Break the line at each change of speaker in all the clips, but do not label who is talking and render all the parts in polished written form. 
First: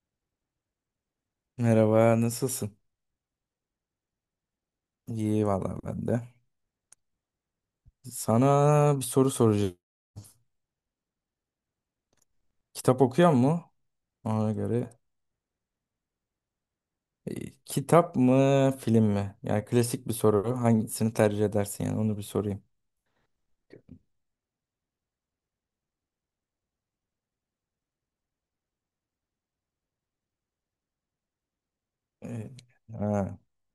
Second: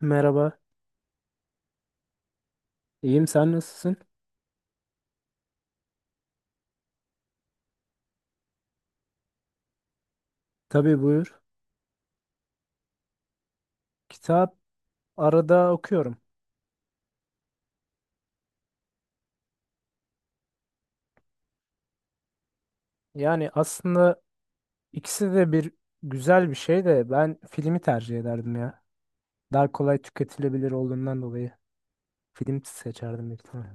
Merhaba,
Merhaba, nasılsın?
iyiyim sen nasılsın?
İyi valla ben de. Sana bir soru soracağım.
Tabii buyur.
Kitap okuyor mu? Ona
Kitap
göre.
arada okuyorum.
Kitap mı, film mi? Yani klasik bir soru. Hangisini tercih edersin yani onu bir sorayım.
Yani aslında ikisi de bir güzel bir şey de ben filmi tercih ederdim ya. Daha kolay tüketilebilir olduğundan dolayı
E,
film seçerdim
ha.
büyük ihtimal.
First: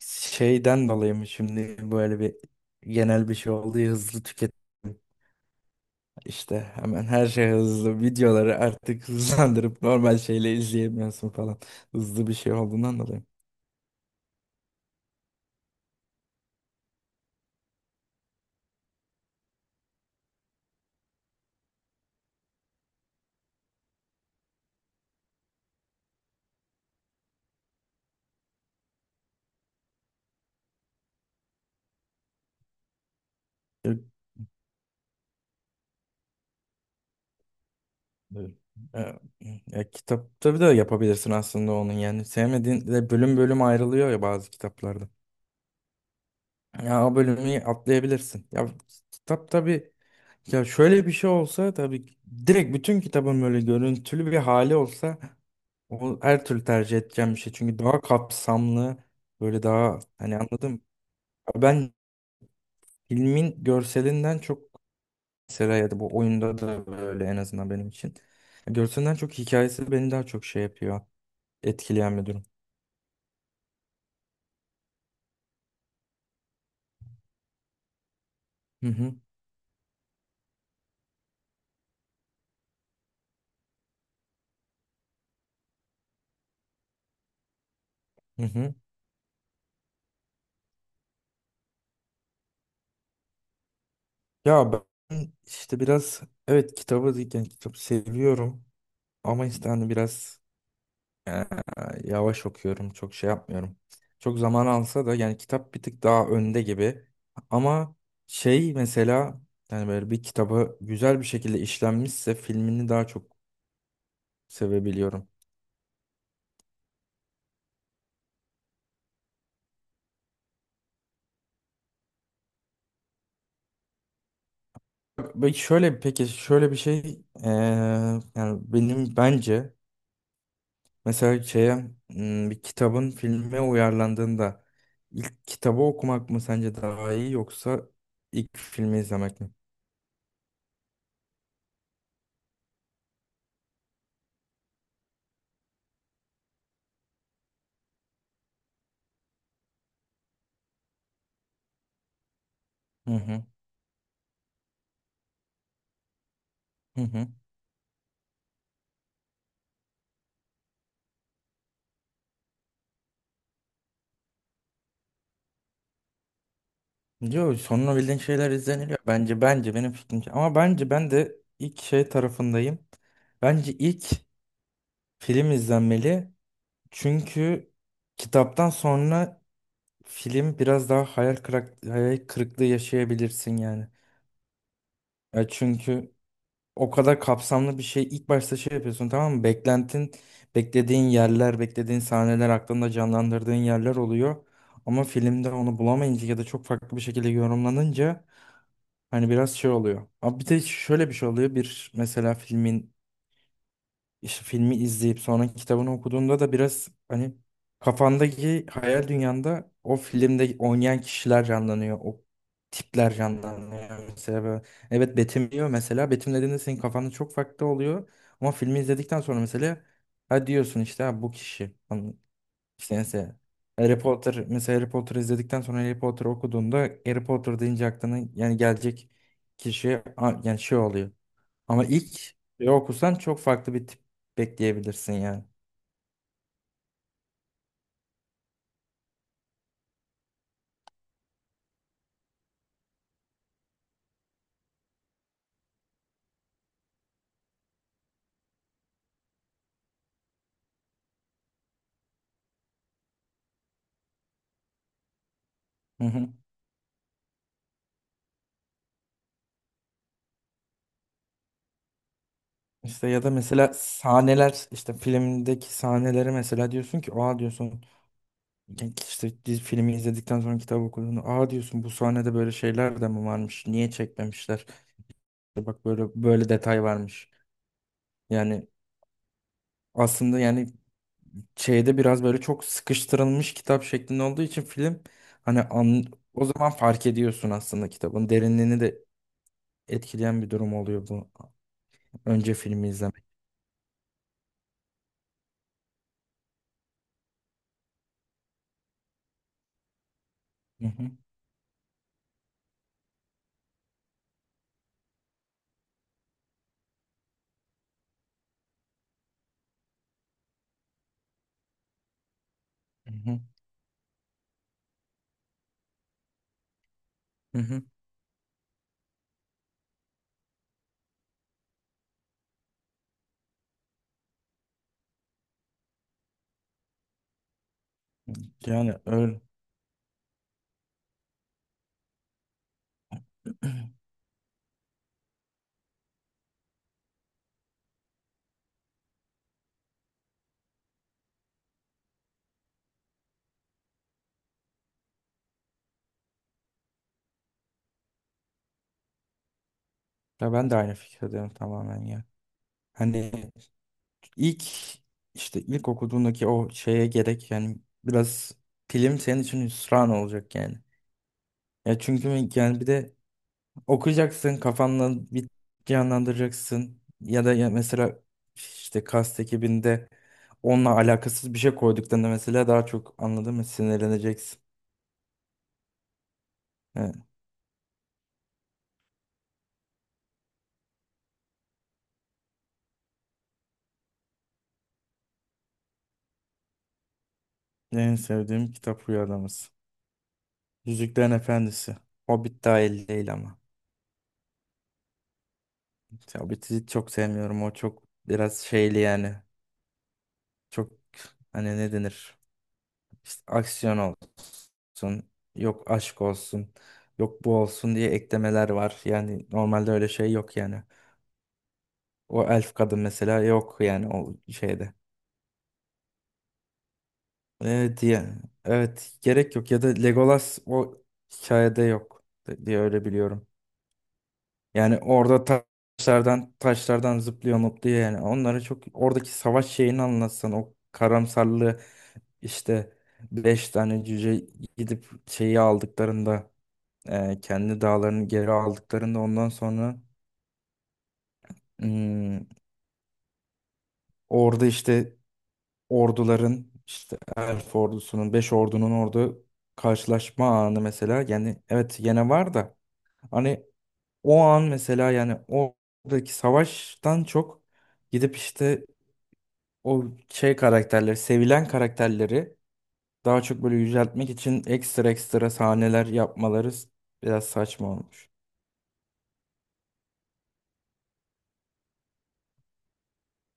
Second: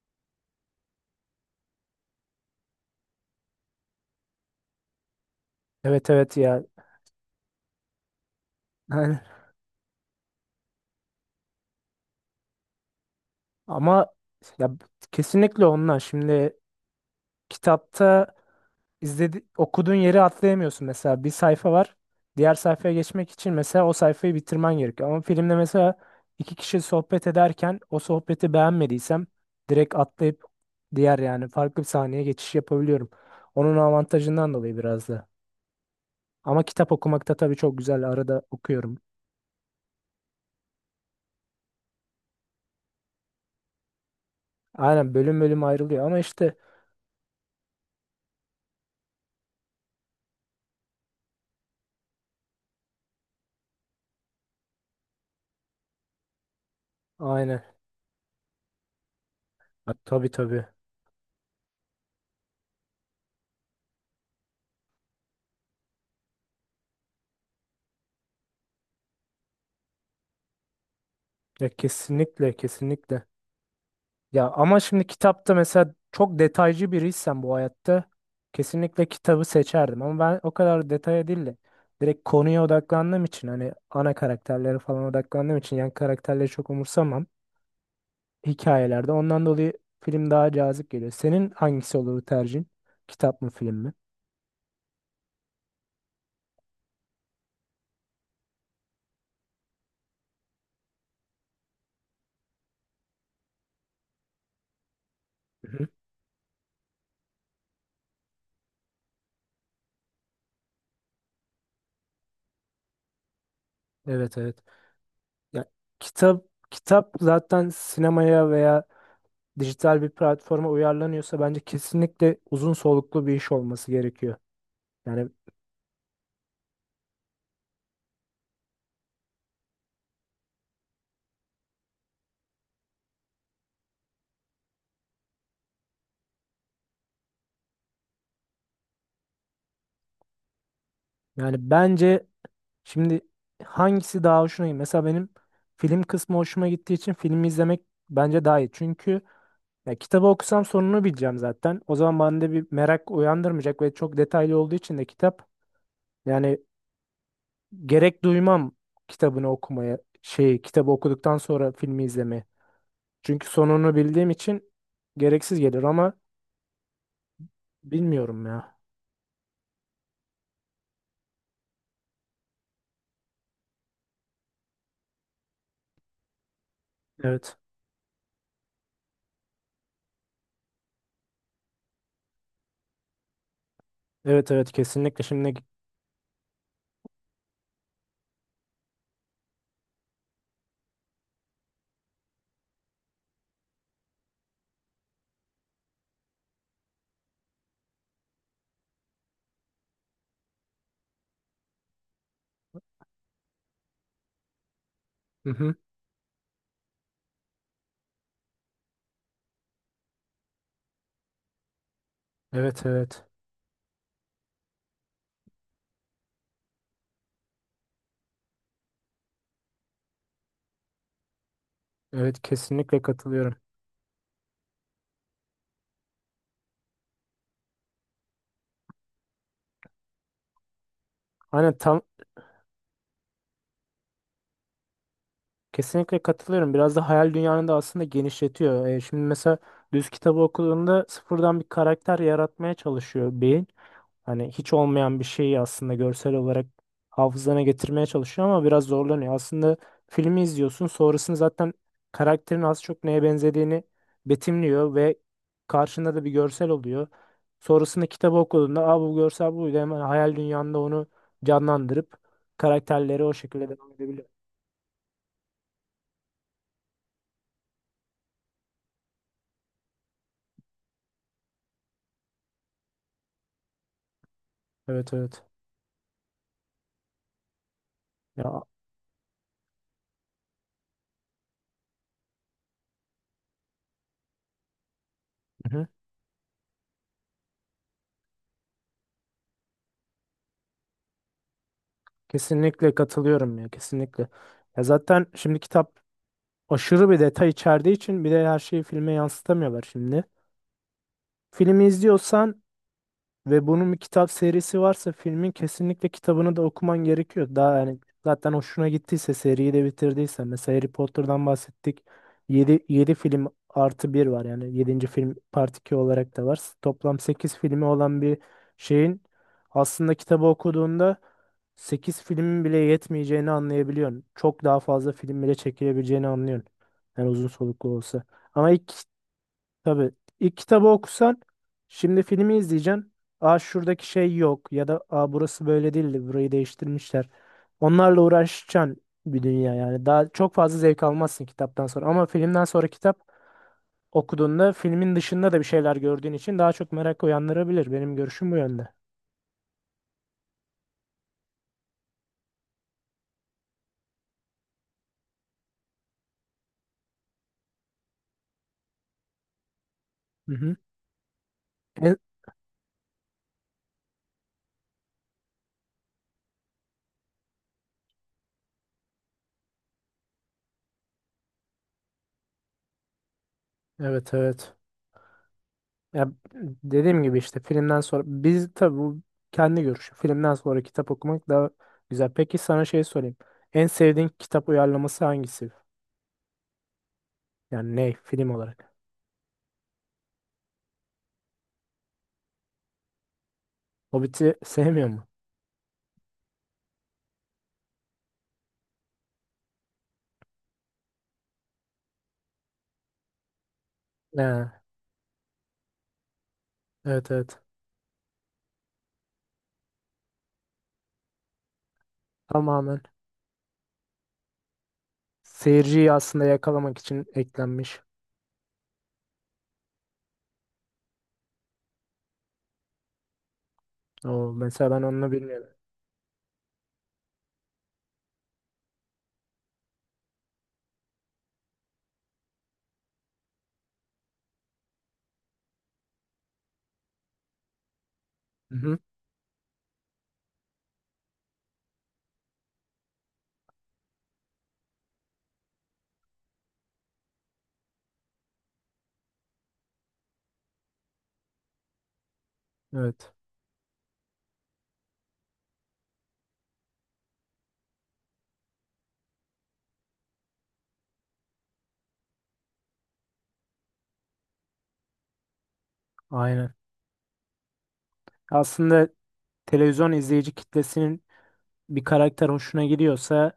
Şeyden dolayı mı şimdi böyle bir genel bir şey oldu ya, hızlı tüketim.
Evet evet
İşte
ya.
hemen her şey hızlı. Videoları artık hızlandırıp normal şeyle izleyemiyorsun falan. Hızlı bir şey olduğundan dolayı.
ama ya kesinlikle onlar. Şimdi kitapta İzledi, okuduğun yeri atlayamıyorsun mesela bir sayfa var. Diğer sayfaya geçmek için mesela o sayfayı bitirmen gerekiyor. Ama filmde mesela iki kişi sohbet ederken o sohbeti beğenmediysem direkt atlayıp diğer yani farklı bir sahneye geçiş yapabiliyorum. Onun avantajından dolayı biraz da. Ama kitap okumakta tabii çok güzel arada
Evet.
okuyorum.
Ya, ya kitapta da yapabilirsin aslında onun yani sevmediğin de bölüm bölüm ayrılıyor ya bazı kitaplarda.
Aynen bölüm bölüm ayrılıyor ama işte
Ya o bölümü atlayabilirsin. Ya kitap tabii ya şöyle bir şey olsa direkt bütün kitabın böyle görüntülü bir hali olsa o her türlü tercih edeceğim bir şey.
aynen.
Çünkü daha kapsamlı böyle
Ha,
daha
tabii
hani
tabii.
anladım. Ben filmin görselinden çok mesela ya da bu oyunda da böyle en azından benim için. Görselinden çok hikayesi beni daha çok şey yapıyor.
Ya
Etkileyen bir durum.
kesinlikle kesinlikle. Ya ama şimdi kitapta mesela çok detaycı biriysen bu hayatta
Hı
kesinlikle
hı,
kitabı seçerdim. Ama ben o kadar detaya değil de direkt konuya odaklandığım için hani ana karakterlere falan odaklandığım için yan karakterleri çok umursamam
hı hı.
hikayelerde. Ondan dolayı film daha cazip geliyor. Senin hangisi olur tercihin? Kitap mı film mi?
Ya ben işte biraz evet kitabı yani kitap seviyorum ama işte hani biraz eee, yavaş okuyorum. Çok şey yapmıyorum. Çok zaman alsa da yani kitap bir
Hı-hı.
tık daha önde gibi. Ama şey mesela yani böyle bir kitabı güzel bir şekilde işlenmişse filmini daha çok
Evet evet.
sevebiliyorum.
Ya kitap kitap zaten sinemaya veya dijital bir platforma uyarlanıyorsa bence kesinlikle uzun soluklu bir iş olması gerekiyor. Yani
Peki şöyle bir şey eee, yani benim bence mesela şeye bir kitabın filme uyarlandığında ilk kitabı okumak mı sence daha iyi yoksa ilk filmi izlemek mi?
bence şimdi hangisi daha hoşuna gidiyor? Mesela benim film kısmı hoşuma gittiği için filmi izlemek bence daha iyi. Çünkü ya kitabı okusam sonunu bileceğim zaten. O zaman bende bir merak
Hı hı,
uyandırmayacak ve çok detaylı olduğu için de kitap yani
hı hı.
gerek duymam kitabını okumaya şey kitabı okuduktan sonra filmi izlemeye. Çünkü sonunu bildiğim için gereksiz gelir ama
Diyor sonunu bildiğin
bilmiyorum
şeyler
ya.
izleniliyor. Bence benim fikrimce. Ama bence ben de ilk şey tarafındayım. Bence ilk film izlenmeli.
Evet.
Çünkü kitaptan sonra film biraz daha hayal kırıklığı yaşayabilirsin yani.
Evet evet kesinlikle
Ya
şimdi.
çünkü o kadar kapsamlı bir şey ilk başta şey yapıyorsun, tamam mı? Beklentin, beklediğin yerler, beklediğin sahneler, aklında canlandırdığın yerler oluyor. Ama filmde onu bulamayınca ya da çok farklı bir şekilde yorumlanınca hani biraz şey oluyor. Ama bir de şöyle bir şey oluyor. Bir mesela filmin işte filmi izleyip
Hı
sonra
hı.
kitabını okuduğunda da biraz hani kafandaki hayal dünyanda o filmde oynayan kişiler canlanıyor. O
Evet
tipler
evet.
canlanıyor. Evet betimliyor mesela. Betimlediğinde senin kafanda çok farklı oluyor. Ama filmi izledikten sonra mesela ha diyorsun işte ha bu kişi. Hani
Evet
işte
kesinlikle
mesela
katılıyorum.
Harry Potter mesela Harry Potter izledikten sonra Harry Potter okuduğunda Harry Potter deyince aklına yani gelecek kişi yani şey oluyor.
Hani
Ama
tam
ilk bir okursan çok farklı bir tip bekleyebilirsin yani.
kesinlikle katılıyorum. Biraz da hayal dünyanı da aslında genişletiyor. Şimdi mesela düz kitabı okuduğunda sıfırdan bir karakter yaratmaya çalışıyor beyin. Hani hiç olmayan bir şeyi aslında görsel olarak hafızana getirmeye çalışıyor ama biraz zorlanıyor. Aslında filmi izliyorsun, sonrasında zaten karakterin az çok neye benzediğini betimliyor ve
Hı
karşında da
hı.
bir görsel oluyor. Sonrasında kitabı okuduğunda aa, bu görsel buydu hemen hayal dünyanda onu canlandırıp
İşte ya
karakterleri
da
o şekilde
mesela
devam edebiliyor.
sahneler işte filmdeki sahneleri mesela diyorsun ki oha diyorsun İlk işte dizi, filmi izledikten sonra kitabı okuduğunu aa diyorsun bu sahnede böyle şeyler de mi varmış? Niye çekmemişler?
Evet evet.
İşte bak böyle böyle detay varmış.
Ya
Yani aslında yani şeyde biraz böyle çok sıkıştırılmış kitap şeklinde olduğu için film hani
hı hı.
an, o zaman fark ediyorsun aslında kitabın derinliğini de etkileyen bir durum oluyor bu önce filmi
Kesinlikle
izlemek.
katılıyorum ya kesinlikle. Ya zaten şimdi kitap aşırı bir detay içerdiği için bir de her şeyi filme yansıtamıyorlar şimdi.
Hı hı,
Filmi izliyorsan ve bunun bir kitap serisi varsa filmin kesinlikle kitabını da okuman gerekiyor. Daha yani zaten hoşuna gittiyse seriyi de bitirdiyse mesela Harry Potter'dan bahsettik. Yedi
hı hı,
film artı bir var yani yedinci film part 2 olarak da var. Toplam sekiz
hı hı.
filmi olan bir şeyin aslında kitabı okuduğunda 8 filmin bile yetmeyeceğini anlayabiliyorsun. Çok daha fazla film bile çekilebileceğini anlıyorsun. Yani uzun soluklu olsa. Ama ilk
Yani öyle.
tabii ilk kitabı okusan şimdi filmi izleyeceksin. Aa şuradaki şey yok ya da aa burası böyle değildi burayı değiştirmişler. Onlarla uğraşacaksın bir dünya yani. Daha çok fazla zevk almazsın kitaptan sonra ama filmden sonra kitap okuduğunda filmin dışında da bir şeyler gördüğün için daha çok merak uyandırabilir. Benim görüşüm bu yönde.
Ya ben de aynı fikirdeyim tamamen ya. Hani İlk işte ilk okuduğundaki o şeye gerek yani biraz film senin için hüsran
Hı
olacak
hı.
yani. Ya
En-
çünkü yani bir de okuyacaksın kafanla bir canlandıracaksın ya da ya mesela işte kast ekibinde onunla alakasız bir şey koyduklarında mesela daha çok anladın mı
evet
sinirleneceksin.
evet. Ya
Evet.
dediğim gibi işte filmden sonra biz tabii bu kendi görüşü. Filmden sonra kitap okumak daha güzel. Peki sana şey sorayım. En sevdiğin kitap uyarlaması hangisi? Yani ne
En
film
sevdiğim
olarak?
kitap Rüyalamız. Yüzüklerin Efendisi. Hobbit dahil değil ama.
Hobbit'i sevmiyor mu?
Ya Hobbit'i çok sevmiyorum. O çok biraz şeyli yani. Çok hani ne denir? İşte aksiyon
Ha,
olsun, yok aşk olsun,
evet
yok bu
evet.
olsun diye eklemeler var. Yani normalde öyle şey yok yani. O elf kadın
Tamamen
mesela yok yani o şeyde.
seyirciyi aslında yakalamak için eklenmiş.
Evet diye. Evet gerek yok ya da Legolas o hikayede yok diye öyle biliyorum.
O mesela
Yani
ben onu
orada ta-
bilmiyordum.
taşlardan zıplıyor mutluyor yani. Onlara çok oradaki savaş şeyini anlatsan o karamsarlığı işte beş tane cüce gidip şeyi aldıklarında kendi dağlarını geri
Hı hı,
aldıklarında ondan sonra hmm, orada işte orduların işte Elf ordusunun, Beş ordunun orada karşılaşma anı mesela yani evet yine var da
evet.
hani o an mesela yani oradaki savaştan çok gidip işte o şey karakterleri, sevilen karakterleri daha çok böyle yüceltmek için ekstra ekstra sahneler yapmaları
Aynen.
biraz saçma olmuş.
Aslında televizyon izleyici kitlesinin bir karakter hoşuna gidiyorsa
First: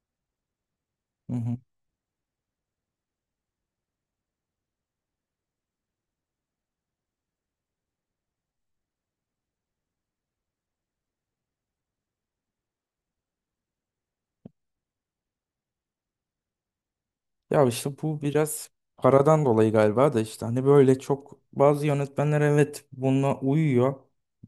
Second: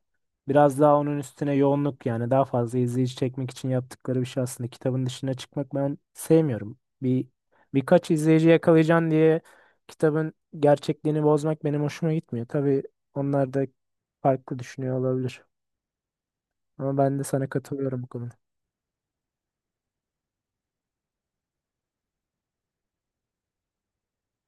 biraz daha onun üstüne yoğunluk yani daha fazla izleyici çekmek için yaptıkları bir şey aslında. Kitabın dışına çıkmak ben sevmiyorum. Birkaç izleyici yakalayacaksın diye kitabın gerçekliğini bozmak benim hoşuma gitmiyor. Tabii onlar da farklı düşünüyor olabilir. Ama ben de sana
Ya işte
katılıyorum bu
bu
konuda.
biraz paradan dolayı galiba da işte hani böyle çok bazı yönetmenler evet buna uyuyor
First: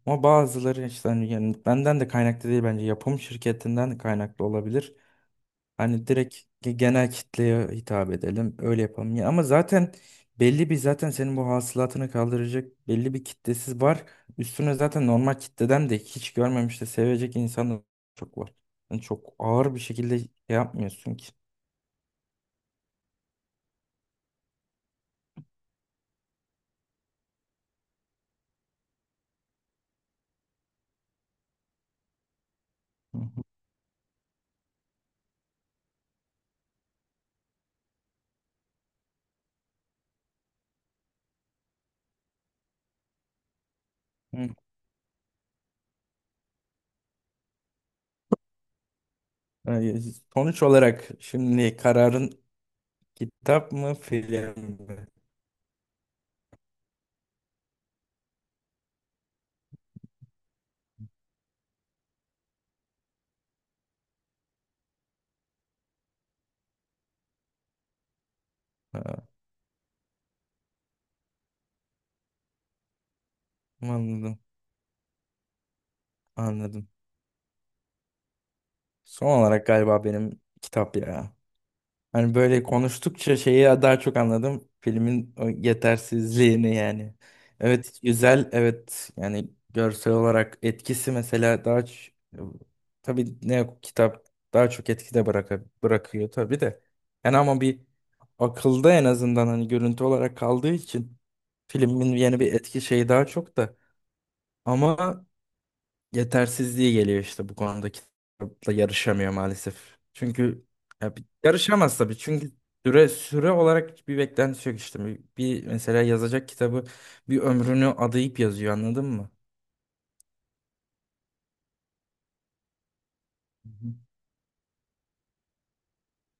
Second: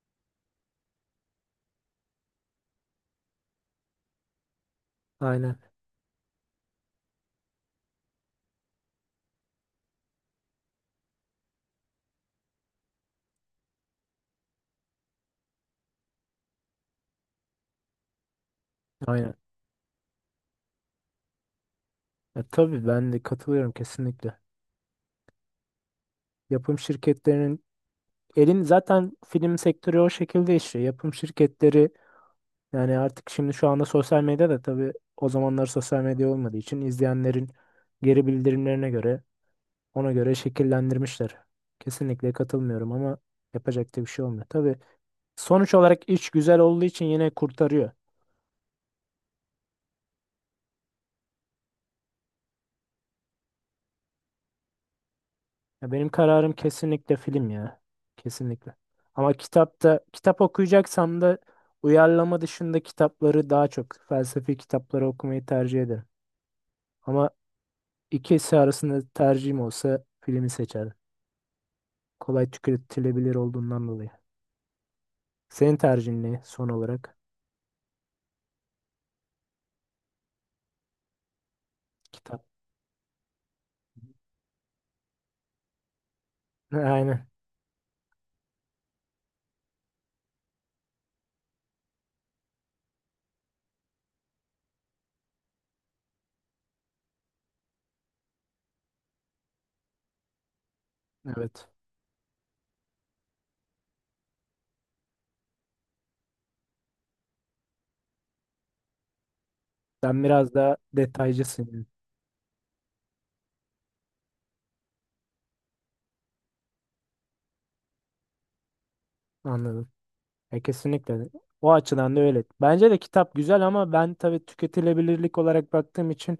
ama bazıları işte hani yönetmenden de kaynaklı değil bence yapım şirketinden de kaynaklı olabilir.
Aynen,
Hani direkt genel kitleye hitap edelim öyle yapalım ya ama zaten belli bir zaten senin bu hasılatını kaldıracak belli bir kitlesiz var. Üstüne zaten normal kitleden de hiç görmemiş de sevecek insan da çok var. Yani
aynen.
çok ağır bir şekilde şey yapmıyorsun ki.
Ya, tabii ben de katılıyorum kesinlikle. Yapım şirketlerinin elin zaten film sektörü o şekilde işliyor. Yapım şirketleri yani
Hı
artık şimdi şu anda sosyal medyada tabii o zamanlar sosyal medya olmadığı için izleyenlerin geri bildirimlerine göre ona göre şekillendirmişler. Kesinlikle katılmıyorum ama yapacak da bir şey olmuyor.
hı.
Tabii sonuç olarak iş güzel olduğu için yine kurtarıyor.
Ee, Sonuç olarak şimdi kararın kitap mı film mi?
Ya benim kararım kesinlikle film ya. Kesinlikle. Ama kitapta kitap okuyacaksam da uyarlama dışında kitapları daha çok felsefi kitapları okumayı tercih ederim. Ama ikisi arasında
Ha,
tercihim olsa filmi seçerdim. Kolay tüketilebilir olduğundan dolayı.
anladım,
Senin tercihin ne son
anladım.
olarak?
Son olarak galiba benim kitap ya. Hani
Kitap.
böyle konuştukça şeyi daha çok anladım. Filmin o yetersizliğini yani.
Aynen.
Evet güzel, evet yani görsel olarak etkisi mesela tabii ne kitap daha çok etkide bırakıyor tabii de. Yani ama bir akılda en azından hani görüntü olarak kaldığı için
Evet.
filmin yeni bir etki şeyi daha çok da ama yetersizliği geliyor işte bu konuda kitapla yarışamıyor maalesef.
Sen biraz
Çünkü
daha detaycısın.
yarışamaz tabii çünkü süre olarak bir beklenti yok işte. Bir mesela yazacak kitabı bir ömrünü adayıp yazıyor anladın mı?
Anladım. Kesinlikle. O açıdan da öyle. Bence de kitap güzel
Hı
ama
hı.
ben tabii tüketilebilirlik olarak baktığım için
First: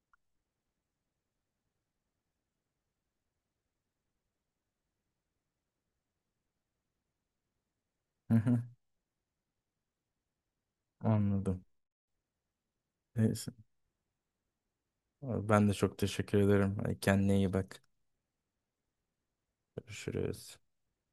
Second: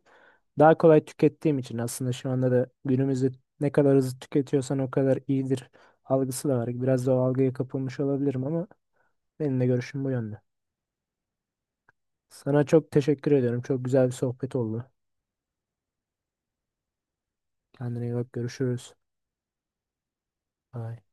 daha kolay tükettiğim için aslında şu anda da günümüzde ne kadar hızlı tüketiyorsan o kadar iyidir algısı da var. Biraz da o algıya kapılmış
Hı
olabilirim
hı.
ama benim de görüşüm bu yönde.
Anladım.
Sana çok teşekkür
Neyse.
ediyorum. Çok güzel bir sohbet oldu.
Ben de çok teşekkür ederim. Kendine iyi bak.
Kendine iyi bak. Görüşürüz.
Görüşürüz.
Bye.